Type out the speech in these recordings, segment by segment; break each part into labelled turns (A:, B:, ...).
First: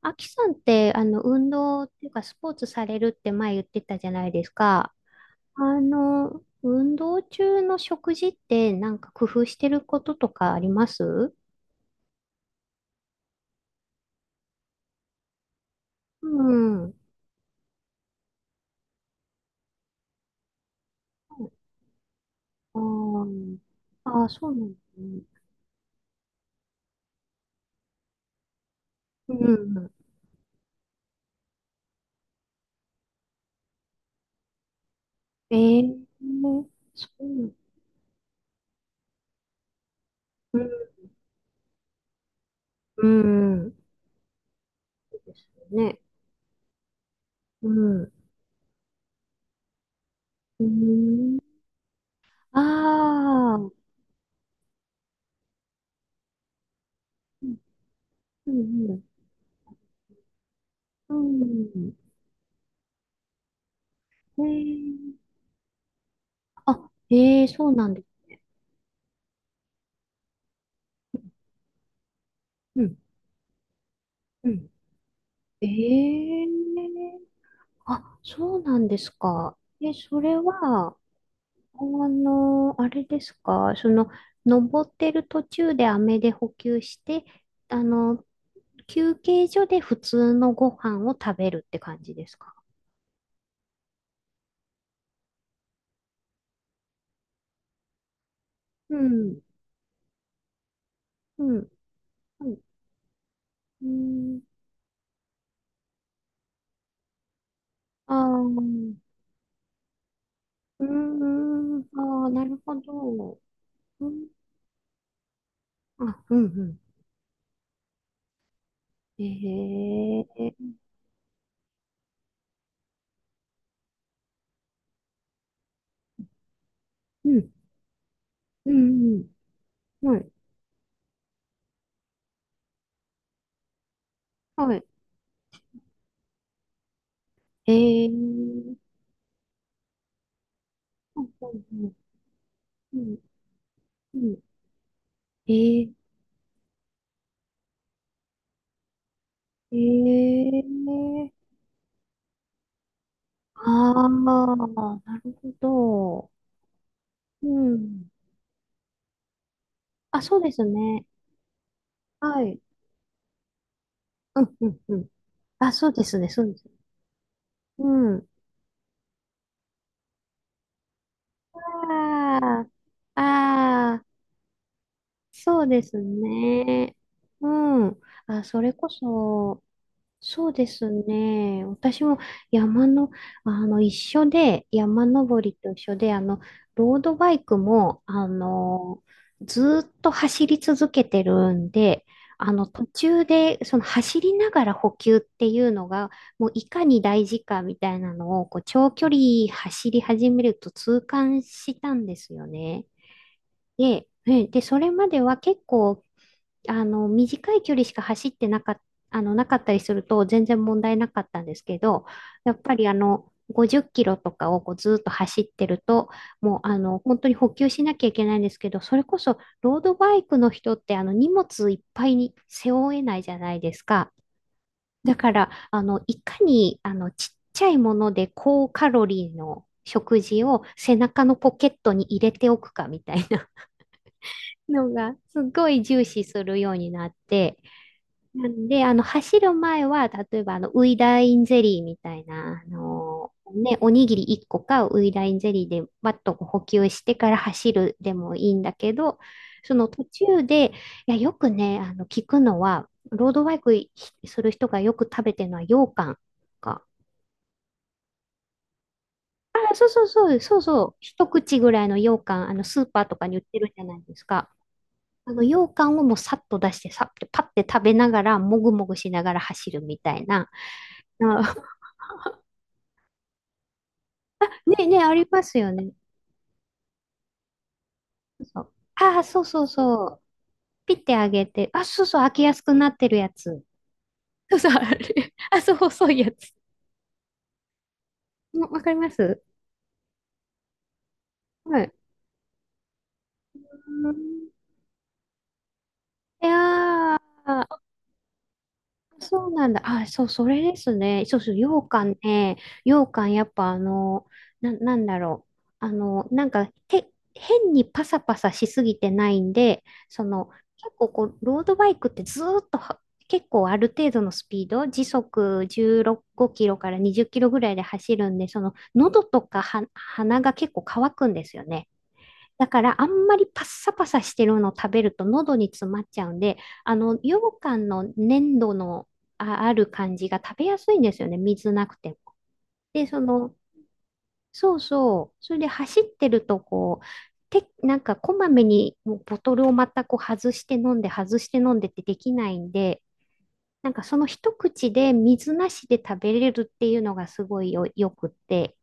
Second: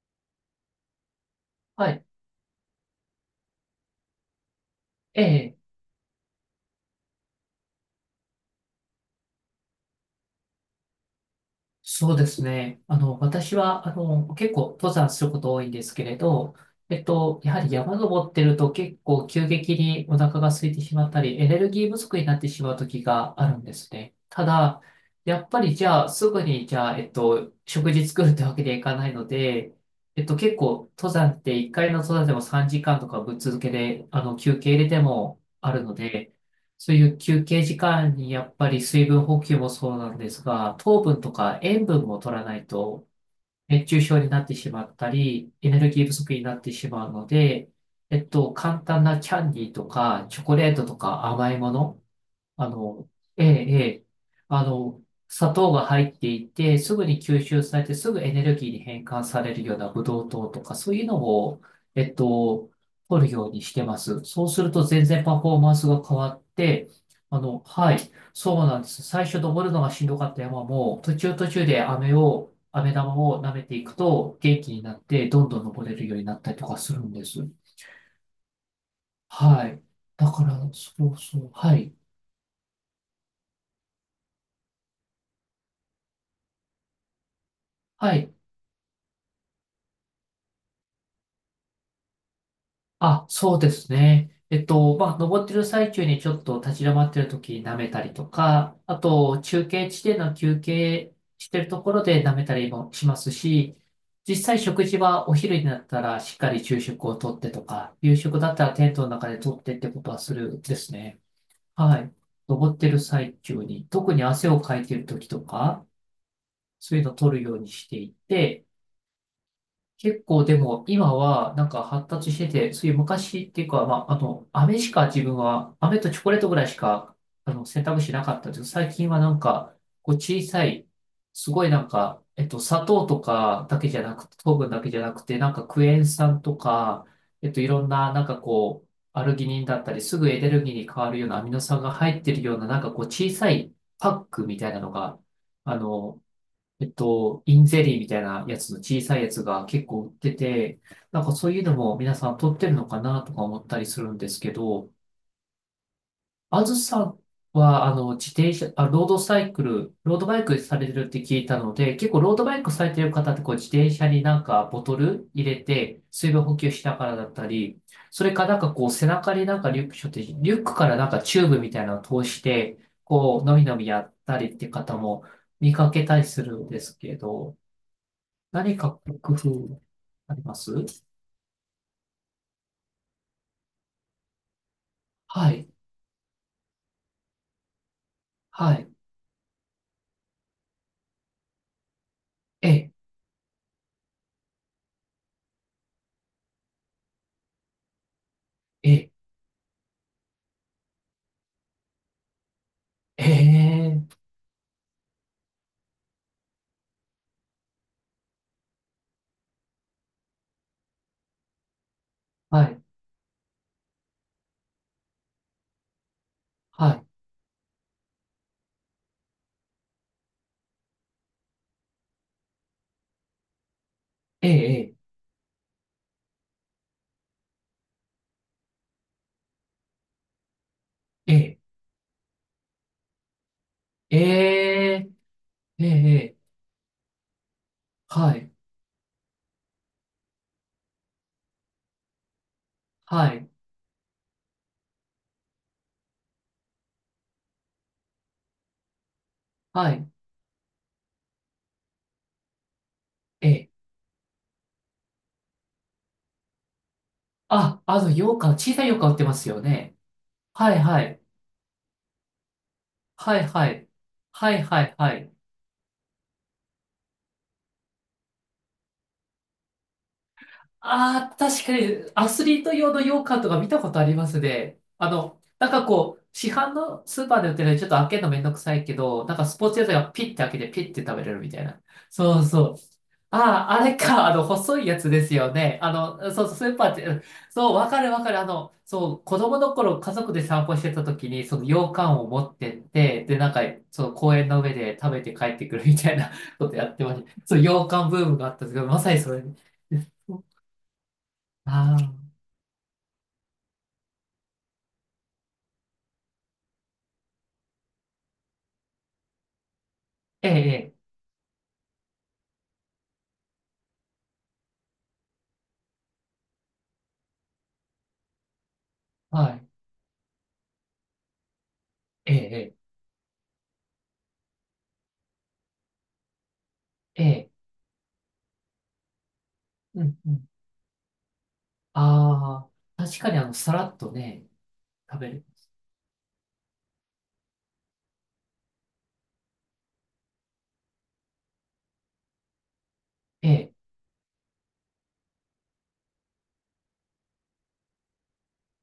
A: あきさんって、運動っ
B: はい。
A: ていうか、スポーツされるって前言ってたじゃないですか。
B: ええ、
A: 運動中の食事ってなんか工夫してることとかあります？
B: そうですね。私は、結構登山すること多いんですけれ
A: う
B: ど、
A: ん。
B: やはり山登ってると結構急激にお腹が空いてしまったり、エネルギー不足になってしまう
A: あ
B: 時があ
A: ー
B: るんですね。
A: あー、
B: た
A: そうなんで
B: だ、
A: すね。
B: やっぱりじゃあ、すぐに、じゃあ、えっと、食事作るってわけにはいかないの
A: う
B: で、
A: ん。
B: 結構、登山って1回の登山でも3時間とかぶっ続けで、休憩入れても
A: え
B: あるの
A: ー、
B: で、そうい
A: そ
B: う
A: う
B: 休
A: なん
B: 憩時間にやっぱり水分補給もそうなんですが、糖分とか塩分も取らない
A: う
B: と
A: ん。うん。
B: 熱中症になってしまった
A: そうです
B: り、エネ
A: よ
B: ル
A: ね。
B: ギー不足になってしまうの
A: う
B: で、
A: ん。う
B: 簡単なキャンディーとかチョコ
A: ー
B: レートとか
A: ん。
B: 甘いもの、
A: あ
B: あの、ええ、
A: あ。う
B: ええ、あの、砂糖が入っていて、すぐに吸
A: ん
B: 収されて、すぐエネ
A: う
B: ルギーに
A: ん。
B: 変換されるようなブドウ糖とか、そういう
A: う
B: のを、
A: ん。
B: えっと、取るようにしてます。
A: え
B: そうすると全
A: ー、
B: 然パフォーマンスが変わって、
A: あ、そうなん
B: はい、
A: です。
B: そうなんです。最初登るのがしんどかった山も、途中途中で
A: う
B: 飴
A: ん
B: 玉を舐めていくと元
A: う
B: 気になって、どんどん
A: ん。
B: 登れるようになっ
A: え
B: たりとかするん
A: え、
B: です。
A: あ、そうなんですか。
B: はい。
A: え、そ
B: だ
A: れ
B: から、
A: は、
B: そうそう、はい。
A: あれですか、登ってる途中で飴で補給して、あ
B: は
A: の、
B: い。
A: 休憩所で普通のご飯を食べるって感じですか。
B: あ、そうですね。まあ、登ってる最中にちょっと立ち止まってる時に舐めたりとか、
A: う
B: あ
A: ん、
B: と、中継地点の休憩
A: う
B: して
A: ん、
B: るところで舐め
A: う
B: た
A: ん、
B: りもしますし、
A: う
B: 実
A: ん、
B: 際食事はお昼になったらしっかり昼食をとってとか、
A: あ
B: 夕食
A: あ、
B: だっ
A: う
B: たらテ
A: ん、
B: ントの中でとってってことはするで
A: う
B: すね。
A: ん、
B: はい。
A: ああ、なる
B: 登
A: ほ
B: ってる最
A: ど。
B: 中に、
A: う
B: 特に
A: ん、
B: 汗をかいてる時とか、
A: あ、うん、うん。
B: そういうのを取るようにしていて、結
A: え
B: 構で
A: え、
B: も今はなんか発達してて、そういう昔っていうか、まあ、飴しか自分は、飴とチョコレートぐらいしか、
A: うん、
B: 選択肢なかったんですけど、
A: う
B: 最近は
A: ん、
B: なんか、
A: うん、
B: こう
A: はい、
B: 小さい、すごいなんか、砂糖とかだけじゃなくて、糖分
A: は
B: だ
A: い。
B: けじゃなくて、なんかクエン酸とか、いろん
A: え
B: な、なんか
A: え、
B: こう、アルギニンだったり、すぐエネルギーに変わる
A: う
B: よう
A: ん
B: なア
A: う
B: ミノ
A: んう
B: 酸が
A: ん
B: 入ってるような、なんか
A: う
B: こう、
A: ん
B: 小さいパ
A: う
B: ッ
A: ん、
B: クみたいなのが、あ
A: え
B: の、インゼリーみたいなやつの小さいやつが
A: ー、
B: 結構売って
A: え
B: て、なん
A: ー、
B: かそういうのも皆さん取ってるのかなとか思ったりす
A: ああ、
B: るんです
A: な
B: けど、
A: るほど。
B: あずさん
A: う
B: は、
A: ん。
B: 自転車、あ、ロードサイクル、ロー
A: あ、
B: ド
A: そ
B: バ
A: う
B: イ
A: で
B: ク
A: す
B: されて
A: ね。
B: るって聞いたので、結構ロー
A: は
B: ドバ
A: い。
B: イクされてる方ってこう自転車にな
A: う
B: ん
A: んう
B: か
A: ん
B: ボ
A: う
B: ト
A: ん。
B: ル入れ
A: あ、そう
B: て
A: ですね、
B: 水
A: そ
B: 分
A: うで
B: 補
A: す
B: 給
A: ね。
B: しながらだったり、
A: う
B: そ
A: ん。
B: れかなんかこう背中になんかリュック背負って、リュックからなんかチューブみたいなのを通し
A: あ
B: て、
A: あ、
B: こう、のみのみ
A: あ
B: や
A: あ、
B: ったりって方も
A: そう
B: 見
A: で
B: か
A: す
B: けたりするんで
A: ね。
B: すけ
A: う
B: ど、
A: ん。あ、それ
B: 何
A: こ
B: か工
A: そ、
B: 夫あり
A: そう
B: ま
A: で
B: す？
A: すね。私も山の、一緒で、山登
B: は
A: り
B: い、
A: と一緒で、ロードバイクも、
B: はい、
A: ずーっと走り続けてるんで、途
B: え、
A: 中で、走りながら補給っていうのが、もういかに大事かみたいなのを、長距
B: え、
A: 離走り始めると痛感したんですよね。
B: え
A: で、
B: え、
A: ねで、それまでは結構短い距離しか走ってなかっ、あの、なかったりすると全然問題なかったんですけど、やっ
B: は
A: ぱ
B: い、
A: り50キロとかをこうずーっと走ってると、もう
B: は
A: 本当に補給しなきゃいけないんですけど、それこそロードバイクの人って荷物いっぱいに背負えないじゃないですか。
B: い、え、え、
A: だから、いかにちっちゃいもので高カロリーの食事を背中のポ
B: え、
A: ケットに入れておくかみたいな
B: え、
A: の
B: え、
A: が、すごい
B: え、
A: 重視
B: え、
A: するようになって、
B: は
A: な
B: い、
A: んで、走る前は、例えば、ウイダインゼリーみたいな、
B: はい、
A: ね、おにぎり1個か、ウイダインゼリーで、バッとこう補給してから走るでもいいんだけど、その
B: は
A: 途
B: い、
A: 中で、いや、よくね、聞くのは、ロードバイ
B: え、
A: クする人がよく食べてるのは、羊羹か。
B: あ、羊羹、小さい羊羹売ってますよ
A: あ、そう
B: ね。
A: そうそう、そう
B: はい、
A: そう、
B: はい、
A: 一口ぐらいの羊羹、スーパーとかに
B: は
A: 売っ
B: い、
A: て
B: は
A: るじゃ
B: い、
A: ないですか。
B: はい、はい、はい、
A: 羊羹をもうさっと出して、さって、パッて食べながら、もぐもぐしながら走るみたいな。
B: ああ、
A: あ、
B: 確かにアスリート用の羊羹とか見たことありますね。
A: ねね、あります
B: なん
A: よ
B: か
A: ね。
B: こう、市販のスーパーで売ってるのにちょっと開けるのめんどく
A: そう。
B: さいけ
A: ああ、
B: ど、なん
A: そう
B: かス
A: そう
B: ポーツ屋さ
A: そ
B: が
A: う。
B: ピッて開けてピ
A: ピ
B: ッて
A: ッて
B: 食べ
A: あ
B: れる
A: げ
B: みたい
A: て。
B: な。
A: あ、そうそう、開
B: そ
A: け
B: う
A: やす
B: そ
A: く
B: う。
A: なってるや
B: あ
A: つ。
B: あ、あれか、
A: そうそう、
B: 細
A: あ
B: いやつで
A: れ。
B: すよ
A: あ、そう、
B: ね。
A: 細いや
B: そう
A: つ。
B: そう、スーパーって、うん、そう、わかるわかる。
A: もうわかりま
B: そう、子
A: す。
B: 供の頃家族で散歩してた時に、その
A: は
B: 羊
A: い。
B: 羹を持ってって、で、なんか、そ
A: うー
B: の
A: ん、
B: 公園の上で食べて帰ってくるみたいな
A: い
B: ことやってま
A: や
B: した。そう、
A: ー。
B: 羊羹ブームがあったんですけど、まさにそれ。
A: そうなんだ。あ、そう、それですね。そうそう、羊
B: あ
A: 羹
B: あ、
A: ね。羊羹、やっぱなんだろう。なんか、変にパサパサしすぎてないんで、
B: ええ、
A: 結
B: ええ、
A: 構こう、ロードバイクってずーっとは、結構ある程度のスピード、時速16キロから20キロぐらいで走るんで、喉と
B: は
A: か
B: い、
A: は鼻が結構乾くんですよね。
B: え
A: だ
B: え、
A: からあんまりパッサパサしてるのを食べると喉に詰まっちゃうんで、
B: え
A: 羊
B: え、ええ、
A: 羹の粘土のある
B: う
A: 感
B: ん、
A: じ
B: う
A: が
B: ん。
A: 食べやすいんですよね。水なくても。
B: ああ、
A: で、
B: 確かにさらっとね、
A: そう
B: 食べ
A: そう。
B: る。
A: それで走ってるとなんかこまめにもうボトルをまたこう外して飲んで外して飲んでってできないんで、
B: ええ、
A: なんかその一口で水なしで食べれるっていうのがすごいよくって、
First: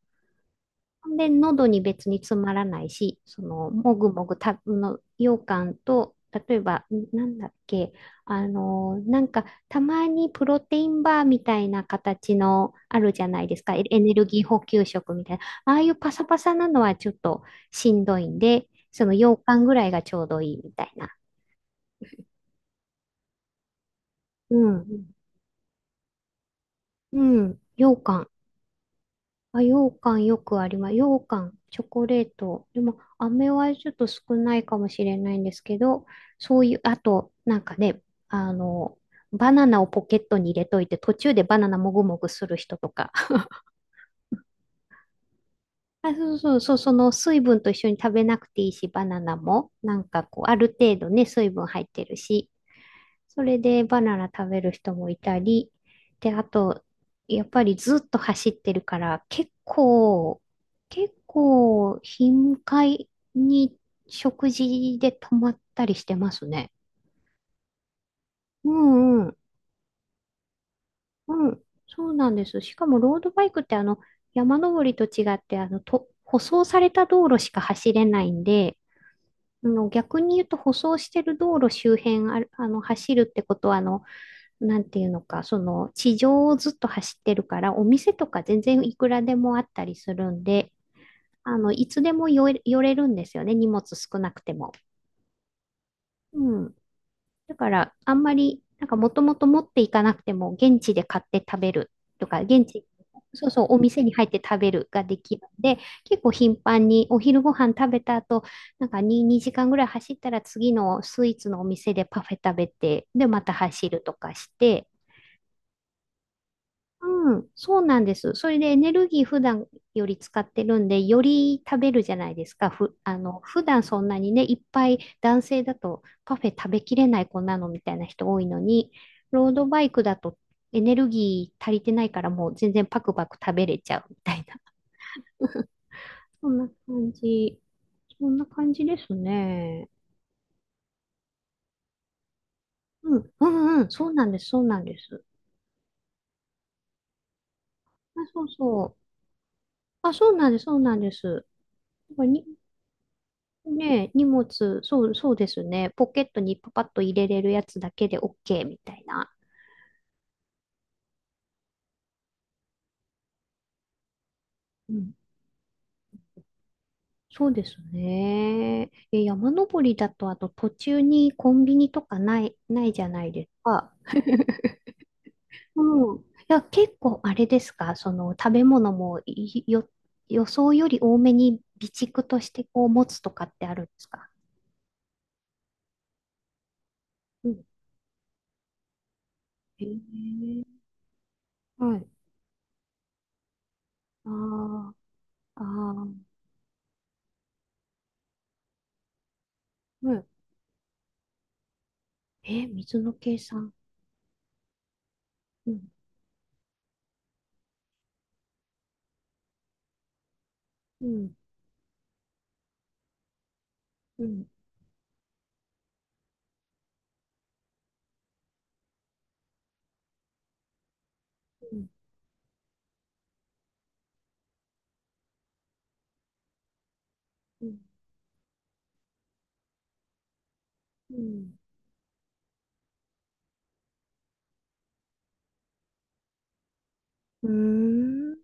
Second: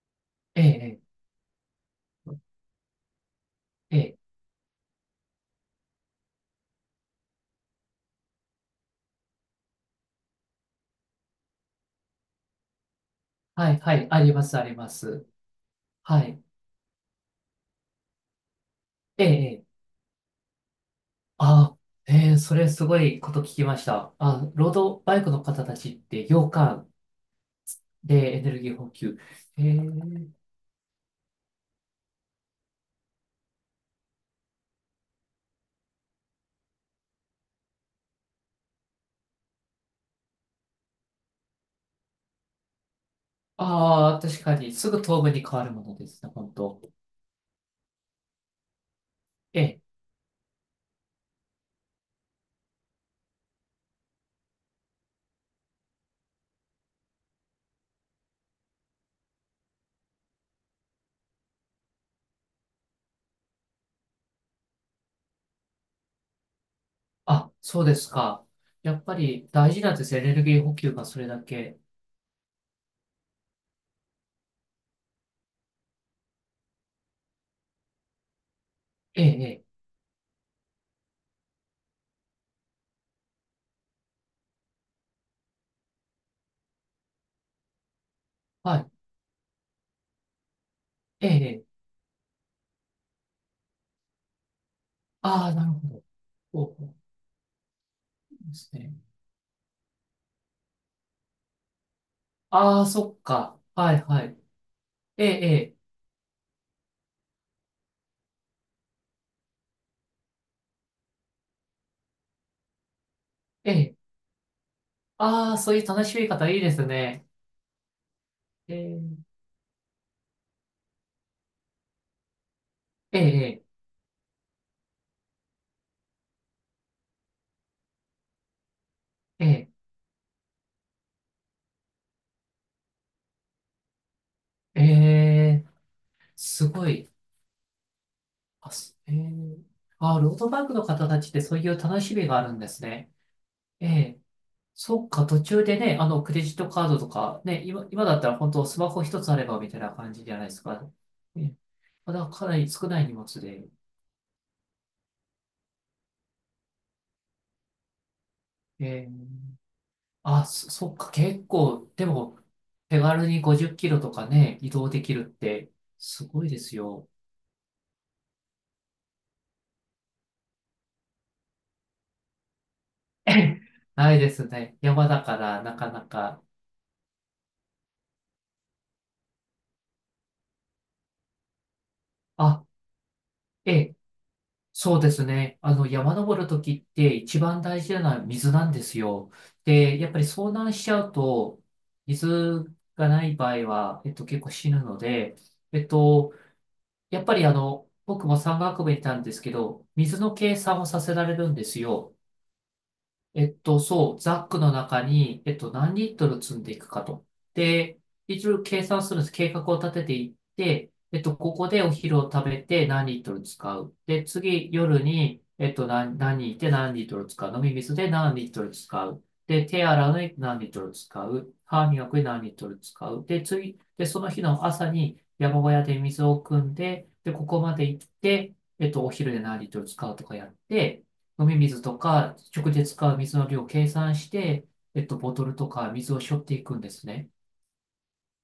B: ええ、
A: で、喉に別に詰まらないし、も
B: え
A: ぐ
B: え、ええ、
A: もぐた、の、羊羹と、例えば、んなんだっけ、なんか、たまにプロテインバーみたいな形のあるじゃないです
B: は
A: か、
B: い、
A: エ
B: は
A: エ
B: い、
A: ネ
B: あ
A: ル
B: り
A: ギ
B: ま
A: ー
B: す、
A: 補
B: あり
A: 給
B: ま
A: 食み
B: す。
A: たいな、ああいうパ
B: は
A: サパ
B: い、
A: サなのはちょっとしんどいんで、その
B: え
A: 羊羹
B: え、え
A: ぐ
B: え、
A: らいがちょうどいいみたいな。
B: ああ、ええ、それすごいこと聞きました。あ、
A: う
B: ロード
A: ん。
B: バイクの方たちって羊羹
A: うん、羊羹。
B: でエネルギー補給。
A: あ、
B: え
A: 羊
B: え、
A: 羹よくあります。羊羹、チョコレート。でも、飴はちょっと少ないかもしれないんですけど、そういう、あと、なんかね、あの、バナナをポケットに入れといて、途中でバナナもぐもぐする人とか。
B: ああ、確かに、すぐ糖分に変わるもので
A: あ、
B: すね、
A: そう
B: 本
A: そうそう、
B: 当。
A: その水分と一緒に食べなくていいし、バナナ
B: え
A: も、
B: え、
A: なんかこう、ある程度ね、水分入ってるし、それでバナナ食べる人もいたり、で、あと、やっぱりずっと走ってるから、結構、頻回に食事で止まったりしてますね。
B: あ、そうですか。
A: う
B: やっぱ
A: んうん、
B: り大事なんですよ、エネルギー補給がそれだ
A: うん、
B: け。
A: そうなんです。しかも、ロードバイクって、山登りと違って、舗装された道路しか走れないんで、
B: ええ、ええ、
A: 逆に言うと、舗装してる道路周辺ある、走るってことは、なんていうのか、その地上をずっと走ってるから、お店とか全然い
B: は
A: くらでもあったりするんで、
B: い。ええ。
A: いつでも寄れるんですよね、荷物少なくても。
B: ああ、なるほど。
A: う
B: そ
A: ん。
B: うそう
A: だから、あんま
B: で
A: り、
B: す
A: なん
B: ね。
A: かもともと持っていかなくても、現地で買って食べるとか、現
B: あ
A: 地、
B: あ、そっ
A: そう
B: か。
A: そう、お
B: は
A: 店
B: い
A: に
B: は
A: 入って
B: い。
A: 食べるがで
B: え
A: きるん
B: え、
A: で、結構頻繁にお昼ご飯食べた後、なんか 2, 2時間ぐらい走ったら次のスイーツのお店でパフェ食べて、で、また
B: ええ、え
A: 走る
B: え。
A: とかして、
B: ああ、そういう楽しみ方いいですね。
A: うん、そうなんです。それでエ
B: え
A: ネル
B: え、
A: ギー普段より使ってるんで、より食べるじゃないですか。ふ、あ
B: え
A: の、普
B: え、
A: 段そんなにね、いっぱい男性だとパフェ食べきれない子なのみたいな人多いのに、ロード
B: え
A: バイクだとエネルギー足りてないからもう全然パクパク食べれちゃうみたいな。
B: え、ええ。
A: そん
B: す
A: な
B: ご
A: 感
B: い。
A: じ。そんな
B: あ、
A: 感じで
B: す
A: す
B: ええ。
A: ね。
B: ああ、ロードバイクの方たちってそういう楽しみがあるんですね。
A: うん、うん、う
B: え
A: ん、そう
B: え。
A: なんです、そうなんで
B: そっ
A: す。
B: か、途中でね、クレジットカードとか、ね、今、今だっ
A: あ、
B: たら
A: そう
B: 本当ス
A: そ
B: マホ
A: う。
B: 一つあればみたいな
A: あ、
B: 感じ
A: そ
B: じ
A: う
B: ゃない
A: なん
B: で
A: で
B: す
A: す、そう
B: か。
A: なんです。
B: ええ、ま
A: なん
B: だ
A: か
B: か
A: に
B: なり少ない荷物で。
A: ねえ、荷物、そう、そうですね。ポケットにパパッと入れれるやつだけで OK み
B: え
A: たいな。
B: え。あ、そっか、結構、でも、手軽に50キロとかね、移動
A: う
B: で
A: ん。
B: きるって、すごいですよ。
A: そうですね。え、山登りだと、あと途中にコンビニとかない、ないじゃな いです
B: え、
A: か。
B: ないです ね。山だから、なかな
A: うん。い
B: か。
A: や、結構あれですか、その食べ物もいよ、予想より多めに備蓄とし
B: あ、
A: てこう持つとかって
B: え
A: あるんで
B: え、
A: すか？
B: そうですね。山登るときって一
A: う
B: 番
A: ん。
B: 大事なのは水なんですよ。
A: へえ、
B: で、やっぱり遭難しちゃうと、
A: はい。
B: 水がない場合は、結構死ぬ
A: あ
B: ので、
A: あ、あ
B: えっ
A: あ、
B: と、やっぱり僕も山岳部にいたんですけど、
A: う
B: 水
A: ん。
B: の計算をさせられるんですよ。
A: え、水の計算。
B: そう、ザックの中に、
A: うん。
B: 何リットル積んでいくかと。で、一応計算するんです。計画を立てていって、
A: うん。
B: ここでお昼を食べて何リットル使う。
A: う
B: で、
A: ん、
B: 次、夜に、何いて何リットル使う。飲み水で何リットル使う。で、手洗うのに何リットル使う。
A: う
B: 歯
A: ん、
B: 磨くに何リットル使う。で、次、で、その日の朝に山小屋で水を汲んで、で、ここ
A: う
B: ま
A: ん、
B: で行って、お昼で何リットル使うとかやって、
A: う
B: 飲み
A: ん。
B: 水とか、直で使う水の量を計算して、ボトルとか水を背負っていくんですね。
A: うーん、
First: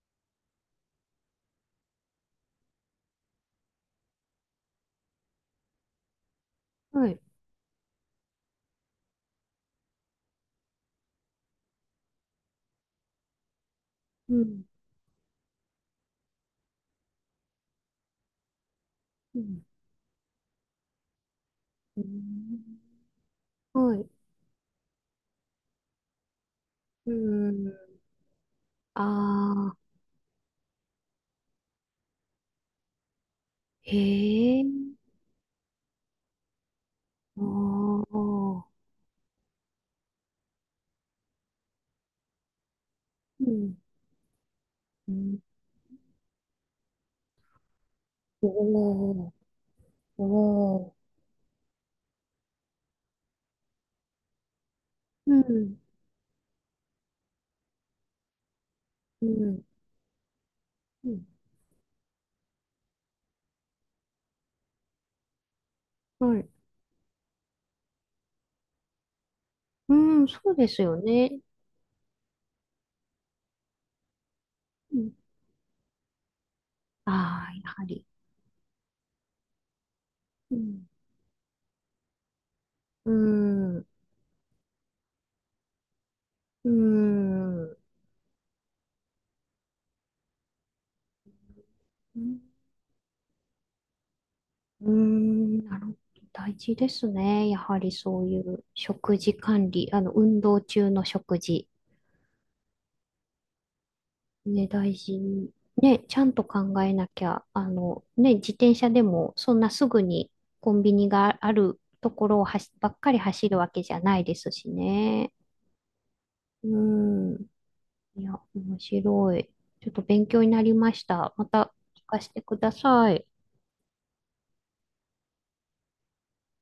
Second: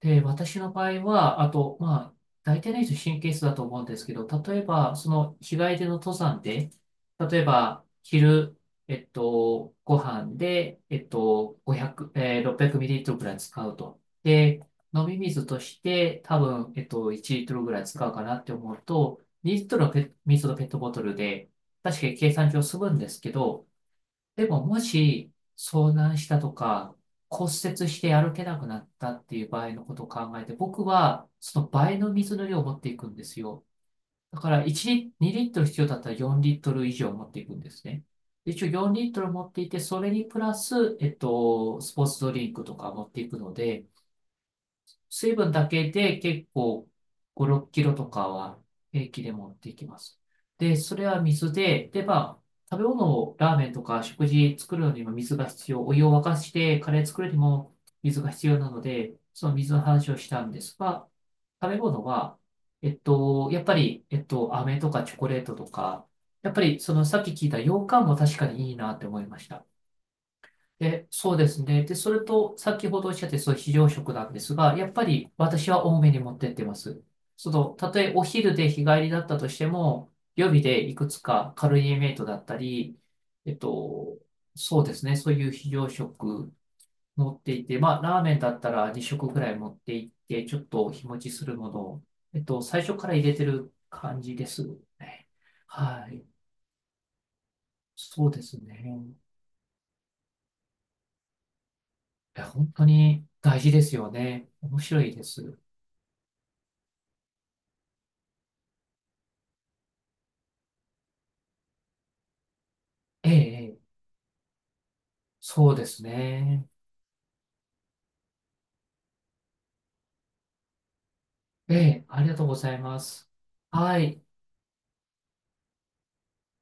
B: で、私の場合は、あと、まあ、大体の人神経質だと思うんですけど、例えば、その日帰りでの登山で、
A: はい。
B: 例えば、昼、ご飯で、500、えー、600ml ぐらい使うと。
A: う
B: で、
A: ん、
B: 飲み水として多分、1リットルぐらい使うかなって思うと、
A: う
B: 2
A: ん、
B: リットルのペ水のペットボトルで、
A: う
B: 確
A: ーん、
B: かに計算上済むんですけど、
A: はい。
B: でも、もし、遭難したとか、
A: う
B: 骨
A: ー
B: 折
A: ん。
B: して歩けなくなっ
A: あ
B: たっていう場合
A: あ、
B: のことを考えて、僕は、その倍の水の量を持っていくんですよ。
A: へ
B: だから、
A: え。
B: 1リ、2リットル必要だったら4リットル以上持って
A: あ
B: いくんですね。一
A: あ、
B: 応4リットル持っていて、それにプラス、スポーツドリンクとか持っていく
A: う
B: の
A: ん、
B: で、
A: う
B: 水
A: ん。
B: 分だけで結構5、6キロとか
A: お
B: は平気
A: お、
B: で持っていきます。
A: お
B: で、
A: お。
B: それは水で、で、まあ、食べ物をラーメンとか食事作るのにも
A: う
B: 水が必
A: ん、
B: 要、お湯を沸かしてカレー作るにも水が必要なので、
A: う
B: その
A: ん、
B: 水の話をしたんですが、
A: うん。
B: 食べ物は、やっぱり、飴とかチョコレートとか、
A: はい。
B: やっぱりそのさっき聞いた羊羹も確かにいいなって思いました。
A: うん、そうですよ
B: で、そう
A: ね。
B: ですね。で、それと、先ほどおっしゃって、そう、非常食なんですが、やっ
A: う
B: ぱ
A: ん。
B: り私は多めに持ってってます。
A: あ
B: そ
A: あ、や
B: の、
A: は
B: たと
A: り。
B: えお昼で日帰りだったとしても、予
A: う
B: 備で
A: ん、
B: いくつかカロリーメイトだったり、
A: うー
B: えっ
A: ん、う
B: と、そうですね。そういう非常食
A: ー
B: 持ってい
A: ん。
B: て、まあ、ラーメンだったら2食ぐらい持っていって、ちょっと日持ちするものを、
A: うん、
B: 最初から入れてる感じです
A: うー
B: ね。
A: ん、なるほど。
B: はい。
A: 大事ですね。やはりそう
B: そう
A: い
B: です
A: う
B: ね。
A: 食事管理、運動中の食事。
B: や、本当に大事ですよね。
A: ね、
B: 面
A: 大
B: 白い
A: 事
B: で
A: に。
B: す。
A: ね、ちゃんと考えなきゃ、ね、自転車でもそんなすぐにコンビニがあるところをはしばっかり
B: え
A: 走るわ
B: え、え
A: けじ
B: え、
A: ゃないですしね。
B: そうです
A: う
B: ね。
A: ん。いや、面白い。ちょっと勉強になりました。また
B: え
A: 聞
B: え、
A: か
B: あり
A: せ
B: が
A: て
B: とうご
A: くだ
B: ざいま
A: さい。
B: す。はい。